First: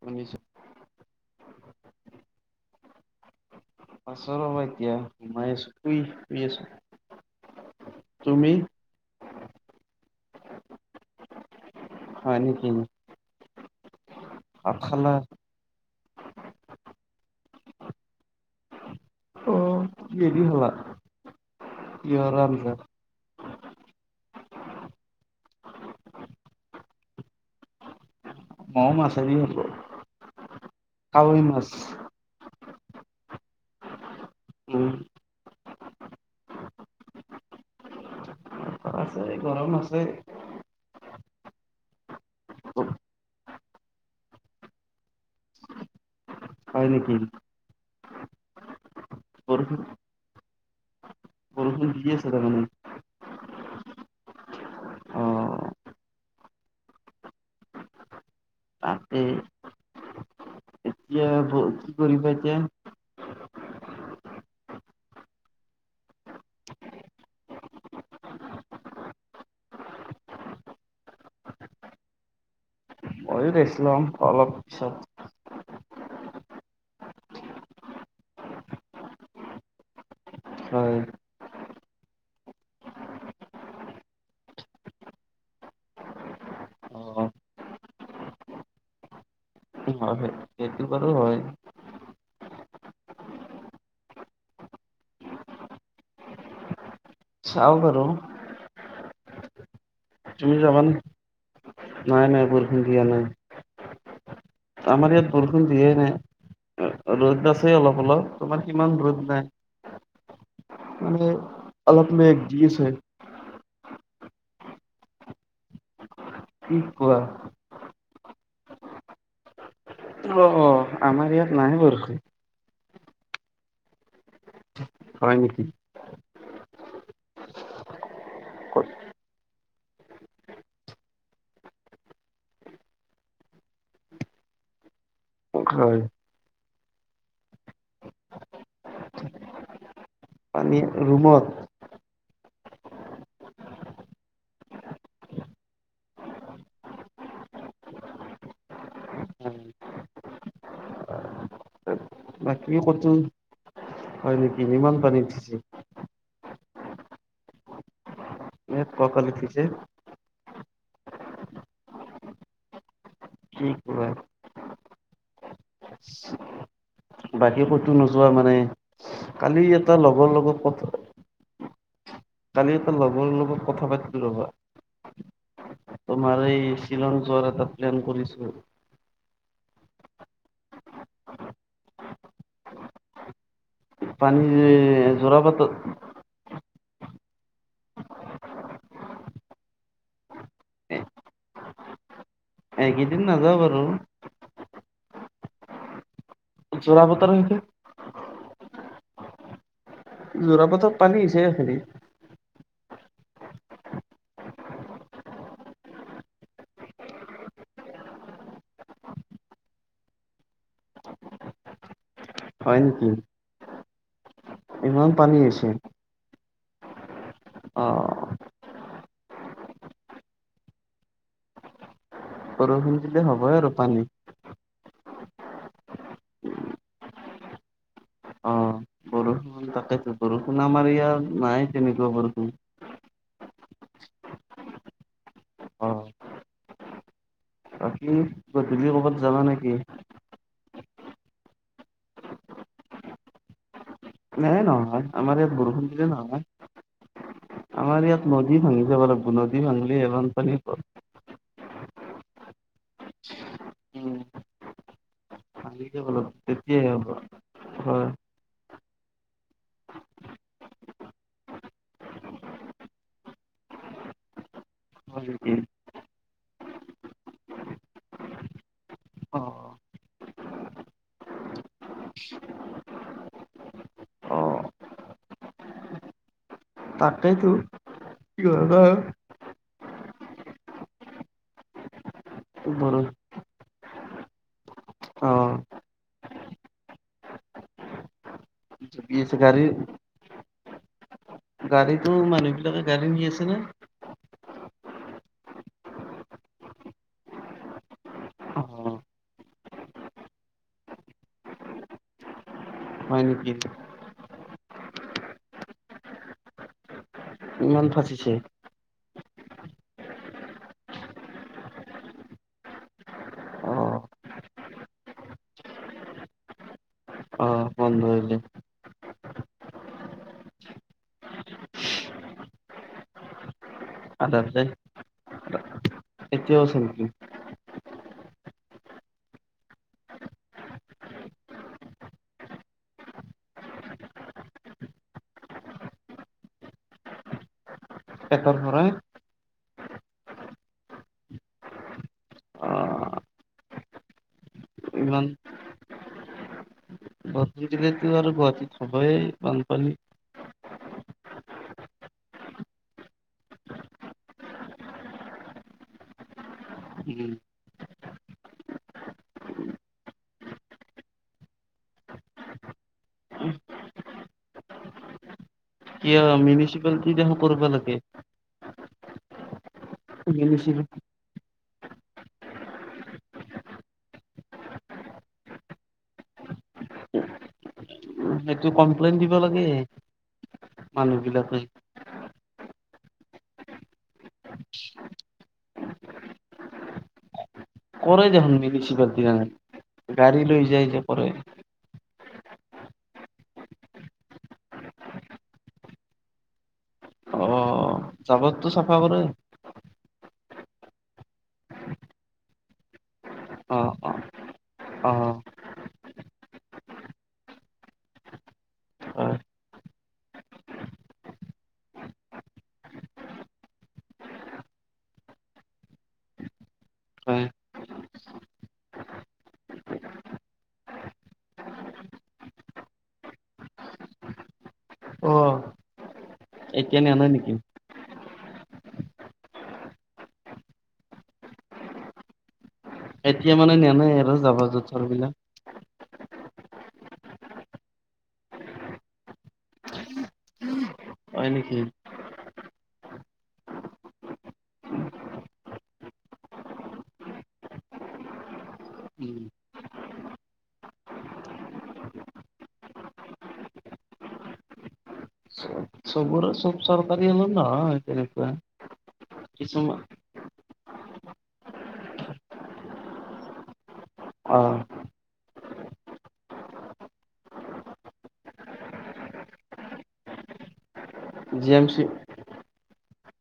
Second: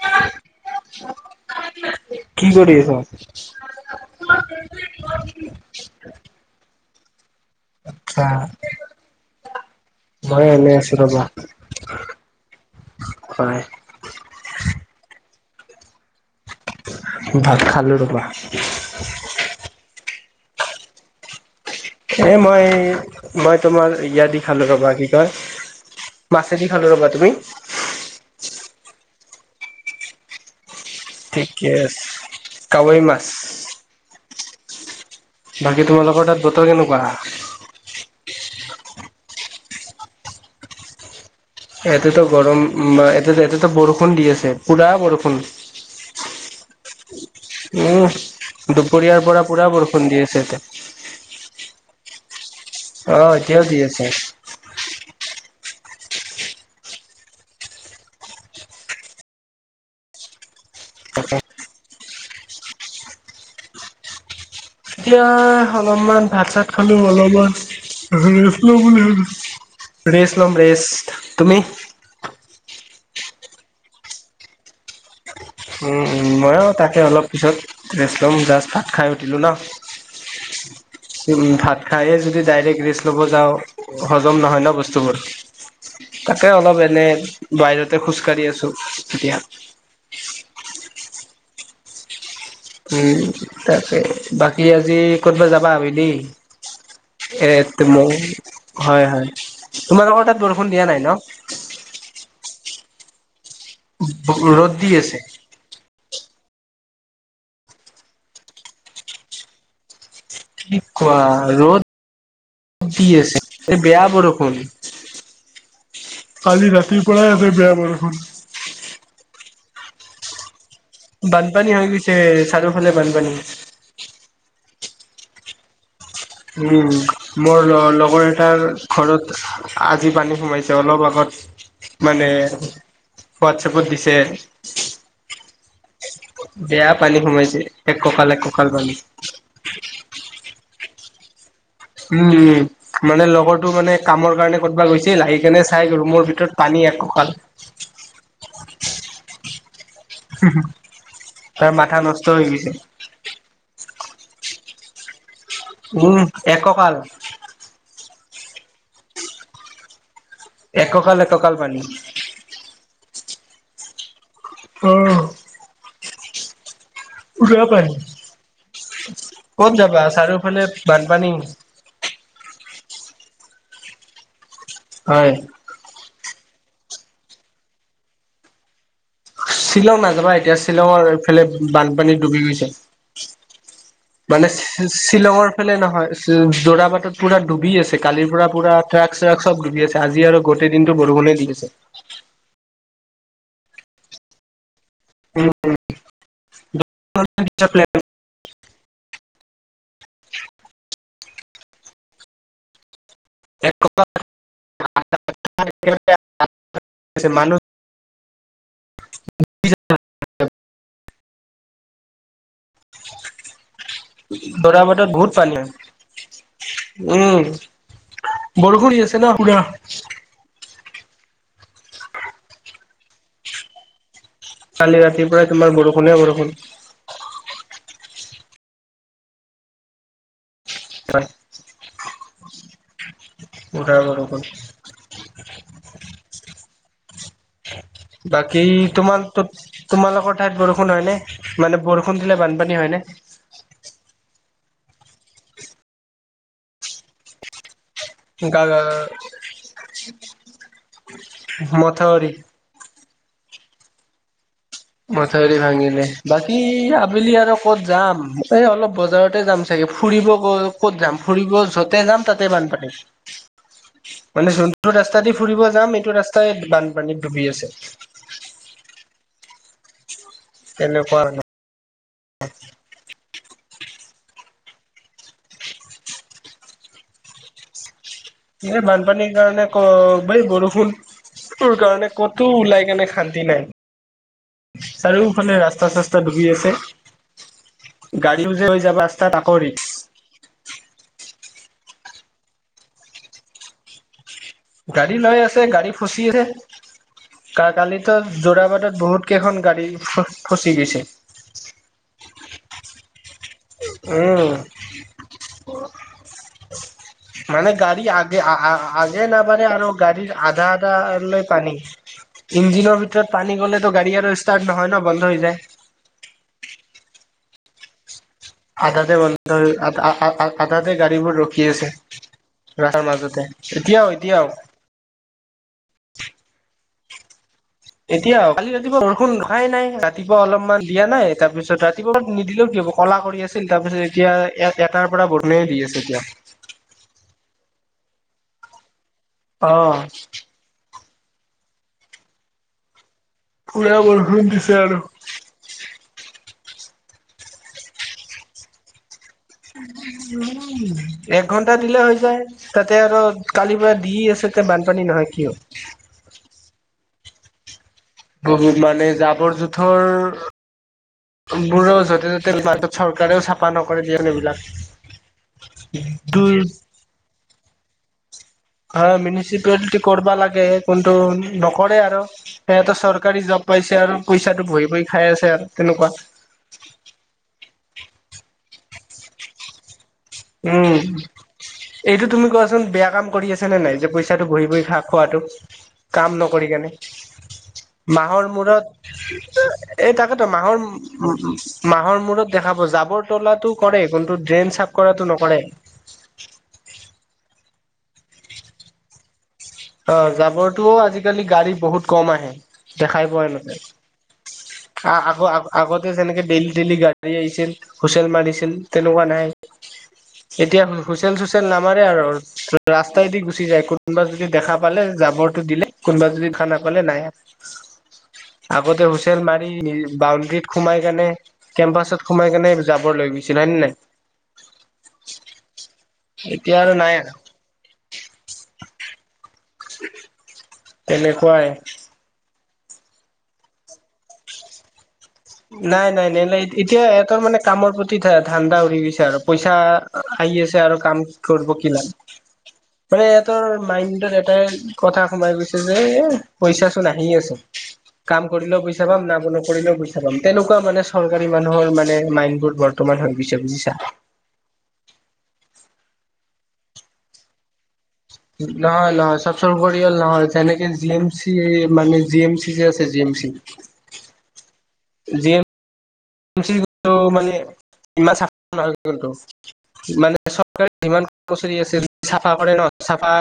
শুনিছো। কি কৰি আছ? আছো ৰ'বা এতিয়া সোমাই আছো শুই শুই আছো। আচ্ছা তুমি মই এনে আছো ৰবা। হয় নেকি? হয়। ভাত খালা? ভাত খালোঁ ৰবা। অ'। কিহৰ এই মই। আঞ্জা মই তোমাৰ য়াদি খালো ৰবা, কি কয় মাছেদি খালো ৰবা তুমি? ম মছাৰ আক [unintelligible] ঠিকে আছে কাৱৈ মাছ। উম, বাকী তোমালোকৰ তাত বতৰ কেনেকুৱা? এই গৰম আছে। এয়াতেতো গৰম উম, বা এতেতো বৰষুণ দি আছে, পুৰা বৰষুণ। হয় নেকি? উম, দুপৰীয়াৰ পৰা পুৰা বৰষুণ দি আছে এতিয়া। বৰষুণ দি আছে তাৰ মানে? অ' এতিয়াও দি আছে। অ তাতে। এতিয়া বা কি কৰিবা এতিয়া? এতিয়া অলপমান ভাত চাত খালো, অলপমান ৰেষ্ট লও বুলি ভাবো। ৰেচ লম ৰেচ তুমি? ময়ো ৰেচ লম অলপ পিছত। উম উম ময়ো তাকে অলপ পিছত ৰেষ্ট ল'ম জাষ্ট ভাত খাই উঠিলোঁ ন হয় উম ভাত খায়ে যদি ডাইৰেক্ট ৰেষ্ট ল'ব যাওঁ হজম নহয় ন বস্তুবোৰ তাকে অলপ অ এনে বাহিৰতে খোজকাঢ়ি আছো এতিয়া উম হয় হয়। সেইটো বাৰু হয় উম তাৰে বাকী আজি ক'তবা যাবা আবেলি এ চাও বাৰু টোমৌ হয় হয় তোমালোকৰ তাত তুমি বৰষুণ যাবা দিয়া নে? নাই ন? নাই নাই বৰষূণ দিয়া নাই ৰ'দ দি আমাৰ আছে। ইয়াত বৰষুণ দিয়ে নাই ৰ'দ আছে অলপ অলপ তোমৰ সিমান ৰ'দ নাই কি কোৱা মানে অলপ মেঘ আছে ৰ'দ দি আছে এ বেয়া বৰষুণ কালি কি ৰাতিৰ কোৱা পৰাই আছে বেয়া বৰষুণ। অ' অ' আমাৰ ইয়াত নাই বৰষুণ চাৰুফালে বানপানী। হয় নেকি উম মোৰ ল লগৰ এটাৰ ঘৰত আজি পানী সোমাইছে অলপ আগত মানে হোৱাটছেএপত দিছে হয় বেয়া পানী সোমাইছে, এক কঁকাল, এক কঁকাল পানী। পানী ৰুমত উম উম মানে লগৰটো মানে কামৰ কাৰণে ক'তবা গৈছিল আহি কেনে চাই ৰুমৰ ভিতৰত পানী এক কঁকাল উম তাৰ মাথা নষ্ট। হৈ গৈছে। বাকী ক'তো হয় নেকি ইমান পানী উঠিছে উম এক কঁকাল এ পকা লিখিছে এককাল এককাল পানী কি কোৱা? অ', বাকী পুৰা পানী ক'তো নোযোৱা মানে কালি এটা লগৰ লগত কথা পানী কালি এটা লগৰ লগত কথা পাতিলো ৰবা হয় তোমাৰ এই শ্বিলং যোৱাৰ এটা প্লেন কৰিছো। শ্বিলং নাযাবা এতিয়া শ্বিলঙৰ এইফালে বানপানী ডুবি গৈছে পানী মানে শ্বি শ্বিলঙৰ ফালে যোৰাবাটত নহয় জো জোৰা বাটত পুৰা ডুবি আছে কালিৰ পৰা পুৰা ট্ৰাক চ্ৰাক চব ডুবি আছে আজি আৰু গোটেই দিনটো বৰষুণে দি আছে এই কেইদিন নাযাওঁ বাৰু যোৰাবাটৰ সেইটো [unintelligible] জোৰা পাতত পানী হৈছে খেৰি [unintelligible] হয় নেকি? জোৰা বাটত ইমান বহুত পানী হৈছে হৈছে উম অ বৰষুণ দি আছে ন পুৰা বৰষুণ দিলে হবই আৰু পানী, কালি ৰাতি পৰাই তোমাৰ বৰষুণে বৰষুণ অ বৰষুণ তাকেতো বৰষুণ আমাৰ ইয়াত নাই তেনেকুৱা বৰষুণ পুৰা বৰষুণ অ'। বাকী বাকী গধূলি ক'ৰবাত তোমান যাবা ত নেকি তোমালোকৰ ঠাইত বৰষুণ হয় নে মানে বৰষুণ দিলে বানপানী হয় নে, এ নহয় আমাৰ ইয়াত বৰষুণ নহয় আমাৰ ইয়াত নদী ভাঙি যাব লাগিব নদী ভাঙিলেহে বানপানী হ'ব মথাউৰি। উম। মথাউৰি ভাঙি ভাঙিলে যাব লাগিব বাকী তেতিয়াহে হ'ব আবেলি আৰু ক'ত হয় যাম। এই অলপ বজাৰতে যাম চাগে ফুৰিব' ক'ত যাম ফুৰিব য'তে যাম তাতে বানপানী [unintelligible] মানে যোনটো ৰাস্তা হয় দি নেকি ফুৰিব যাম এইটো ৰাস্তাই বানপানীত ডুবি আছে। অ তেনেকুৱা হেনো অ তাকেইতো কি হয় এ বা বানপানীৰ কাৰণে ক বৈ বৰষুণটোৰ কাৰণে, ক'তো ওলাই বৰষুণ কেনে খান শান্তি নাই চাৰিওফালে অ', ৰাস্তা চাস্তা ডুবি আছে। গাড়ী জে লৈ যাবা জুপি আছে ৰাস্তাত তাকো গাড়ী ৰিস্ক। গাড়ীতো মানুহ বিলাকে গাড়ী নি আছে নে গাড়ী লৈ আছে গাড়ী ফচি আছে কা কালিতো অ', যোৰাবাটত বহুত কেইখন গাড়ী ফ-ফচি গৈছে। হয় নেকি উম। মানে ইমান গাড়ী ফাচিছে আগে আগে নাবাঢ়ে আৰু গাড়ীৰ আধা আধা লৈ পানী। ইঞ্জিনৰ ভিতৰত পানী গ'লেতো অ', গাড়ী আৰু ষ্টাৰ্ট নহয় ন বন্ধ হৈ যায় অ বন ধ হৈ যায় আধাতে বন্ধ আ আ আধাতে গাড়ীবোৰ ৰখি আছে ৰাস্তাৰ মাজতে এতিয়াও এতিয়াও আধাতে এতিয়াও আছে নেকি এতিয়াও কালি ৰাতিপুৱা বৰষুণ ৰখাই নাই ৰাতিপুৱা অলপমান দিয়া নাই তাৰপিছত ৰা ৰাতিপুৱা নিদিলেও কি হব কলা কৰি আছিল তাৰপিছত এতিয়া এটাৰ পৰা বৰষুণে দি আছে এতিয়া [unintelligible] অ অ', পুৰা বৰষুণ দিছে আৰু ইমান বৰষুণ দিলেতো আৰু গুৱাহাটীত হবই বানপানী এক ঘন্টা দিলে হৈ যায় তাতে আৰু কালিৰ পৰা দি আছে একে বানপানী নহয় কিয় উম বহুত মানে জাবৰ জোথৰ বোৰৰ যতে-ত'তে তেল মাতটোত চৰকাৰেও চাফা নকৰে দিয়ক এইবিলাক। ক দুই মিউনিচিপালিটি দেখো কৰিব লাগে। আ মিউনিচিপালিটি কৰিব লাগে। মিউনিচিপ কোনটো- নকৰে আৰু সিহঁতৰ চৰকাৰী জব পাইছে আৰু পইচাটো বহি খাই আছে আৰু তেনেকুৱা। সেইটো কমপ্লেইন দিব লাগে। উমঁ। মানুহ বিলাকে এইটো তুমি কোৱাচোন বেয়া কাম কৰি আছে নে নাই যে পইচাটো বহি বহি খা খোৱাটো। কাম নকৰি কেনে। কৰে মাহৰ দেখোন মিউনিচিপালিটি মূৰত এই গাড়ী তাকেতো লৈ যায় যে কৰে মাহৰ- মাহৰ মূৰত দেখাব জাবৰ তলাটো কৰে কিন্তু ড্ৰেইন চাফ কৰাটো নকৰে। জাবৰতো চাফা কৰে। অ জাবৰতো আজিকালি গাড়ী বহুত কম আহে দেখাই পোৱা নেজাই। অ', অ'। অ', আগ আগতে যেনেকে ডেইলি ডেইলি গা ধুই আহিছিল। হুচেল মাৰিছিল তেনেকুৱা হয়, নাই। এতিয়া হুইচেল চুইচেল নামাৰে আৰু ৰাস্তাইদি গুচি যায়। কোনোবা- যদি দেখা পালে জাবৰটো দিলে কোনোবা যদি দেখা নাপালে নাই। হয়। আগতে হুইছেল মাৰি বাউণ্ডেৰীত সোমাই কেনে- কেম্পাচত সোমাই কেনে জাবৰ লৈ গৈছিল হয় নে নাই। অঁহ। এতিয়া আৰু নাই আৰু। তেনেকুৱাই। এতিয়া মানে নিনিয়ে আৰু জাবৰ-জোথৰ বিলাক। নাই নাই নাই নিনিয়ে। এতিয়া ইহঁতৰ মানে কামৰ প্ৰতি ধান্ধা উৰি গৈছে আৰু পইচা- আহি আছে আৰু কাম হয় কৰিব নেকি? কি নাই। মানে ইহঁতৰ মাইণ্ডত এটাই কথা সোমাই গৈছে যে এ পইচা চোন আহি আছে। কাম কৰিলেও পইচা পাম উম, নকৰিলেও পইচা- পাম, তেনেকুৱা মানে চৰকাৰী মানুহৰ মানে মাইন বোৰ বৰ্তমান হৈ গৈছে বুজিছা। চবৰে চব চৰকাৰী হ'লেও নহয়। তেনেকুৱা। নহয় নহয় চবচৰ কিছুমান পৰিয়াল নহয়। তেনেকে জিম- মানে জি এম চি যে আছে জি এম চি- অ। জি এম- চি মানে ইমান নহয় কিন্তু মানে চৰকাৰে সিমান- জি কৰ্মচাৰী এম আছে চি চাফা কৰে ন চাফা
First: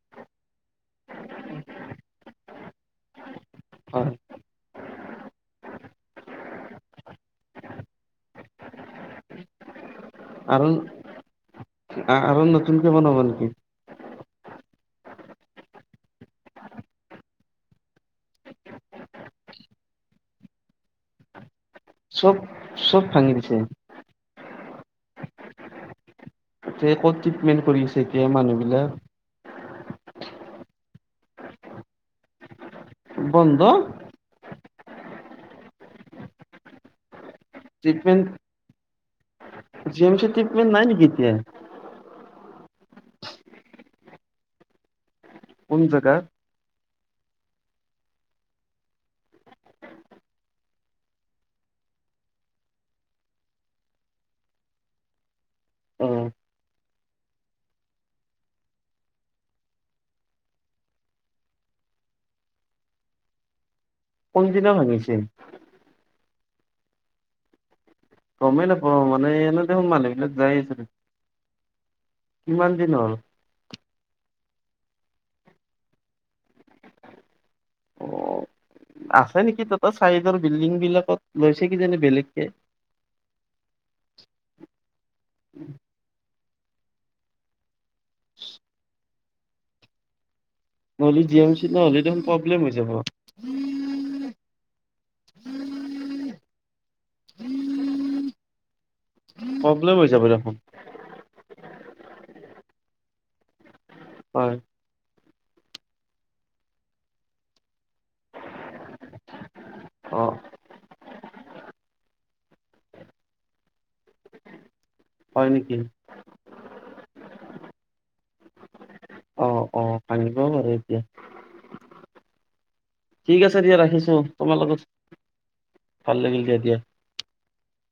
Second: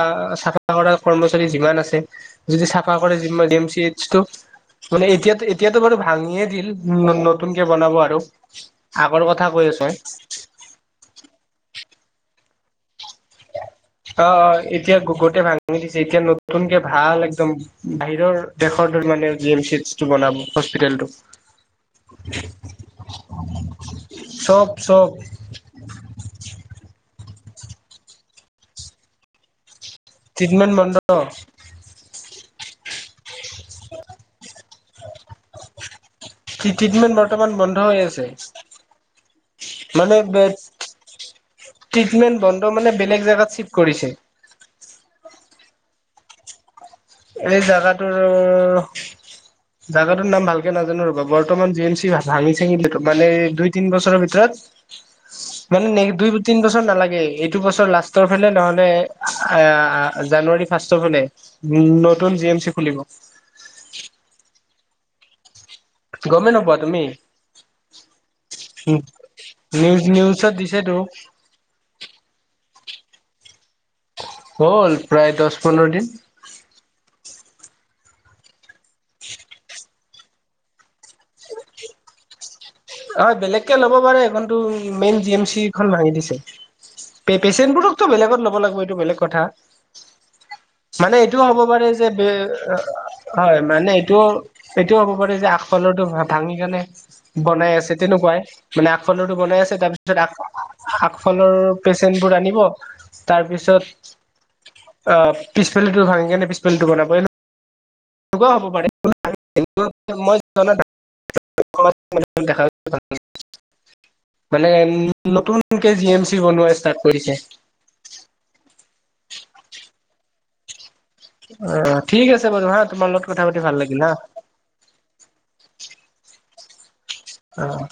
চাফা কৰা কৰ্মচাৰী যিমান আছে- যদি চাফা কৰে জি এম চি হয় এইচটো। মানে এতিয়াতো এতিয়াতো বাৰু ভাঙিয়ে দিল ন নতুন- কে বনাব আৰু আগৰ কথা কৈ আছো মই। আৰু আৰু নতুনকে বনাব নেকি? অ অ এতিয়া গোটেই ভাঙি দিছে এতিয়া নতুনকে ভাল একদম বাহিৰৰ দেশৰ ধৰি মানে জি এম এইচটো বনাব হস্পিটেলতো। চব চব ভাঙি দিছে। চব চব। ক'ত ট্ৰিটমেন্ট কৰিছে এতিয়া মানুহ বিলাক? টিটমেন্ট বন্ধ। বন্ধ। কি ট্ৰিটমেণ্ট বৰ্তমান বন্ধ হৈ ট্ৰিটমেণ্ট আছে। জি এম চে টিপমেণ্ট নেকিতিয়া। ট্ৰিটমেণ্ট বন্ধ মানে বেলেগ জেগাত চিফ্ট কৰিছে। কোন জেগাত এই জাগাটোৰ অ জাগাতটো নাম ভালে নাজানো ৰ'বা বৰ্তমান জি এম চি হাঙি চাঙি মানে দুই তিন বছৰৰ ভিতৰত [unintelligible] মানে নেক্স অ', দুই তিন বছৰ নালাগে এইটো বছৰ লাষ্টৰ ফালে নহলে আ জানুৱাৰী ফাৰ্ষ্টৰফালে উ নতুন জি এম চি খুলিব। কোনদিনা ভাঙিছিল। গমেই নপোৱা তুমি? গমেই উ নাপাওঁ মানে এনে দেখোন নিউজ মানুহ বিলাক নিউজত যাই আছে। দিছেটো। কিমান দিনৰ হ'ল? হ'ল প্ৰায় দহ পোন্ধৰ দিন। অ' আছে নেকি তাততে চাইডৰ বিল্ডিং বিলাকত লৈছে কিজানি বেলেগকে। হয় বেলেগকে ল'ব পাৰে এইখনো মেইন জি এম চিখন ভাঙি দিছে। পেচেণ্টবোৰকতো বেলেগত ল'ব লাগিব এইটো বেলেগ কথা। মানে নহ'লে জি এইটোও এম হ'ব চি পাৰে নহ'লে যে দেখোন বে প্ৰব্লেম হৈ যাব। হয় মানে এইটো এইটোও হ'ব পাৰে। যে আগফালৰো ভাঙি কেনে বনাই আছে। সেই তেনেকুৱাই মানে আগফালেটো বনাই আছে। তাৰ প্ৰব্লেম হৈ পিছত যাব দেখোন আ- আগফালৰ পেচেণ্টবোৰ আনিব তাৰপিছত। হয়। অ পিছালিটো ভাঙিকেনে পিছফালিটো বনাবই ন তেনেকুৱা হ'ব পাৰেই [unintelligible] [unintelligible] অ' অ মানে উম হয় নেকি? নতুনকে জি এম চি বনোৱা ষ্টাৰ্ট কৰিছে। অ' অ ভাঙিবও পাৰে এতিয়া। অ ঠিক আছে বাৰু হা তোমাৰ লগত ঠিক কথা আছে পাতি দিয়া ভাল লাগিল ৰাখিছো, হা। তোমাৰ লগত ভাল লাগিল দে এতিয়া। অ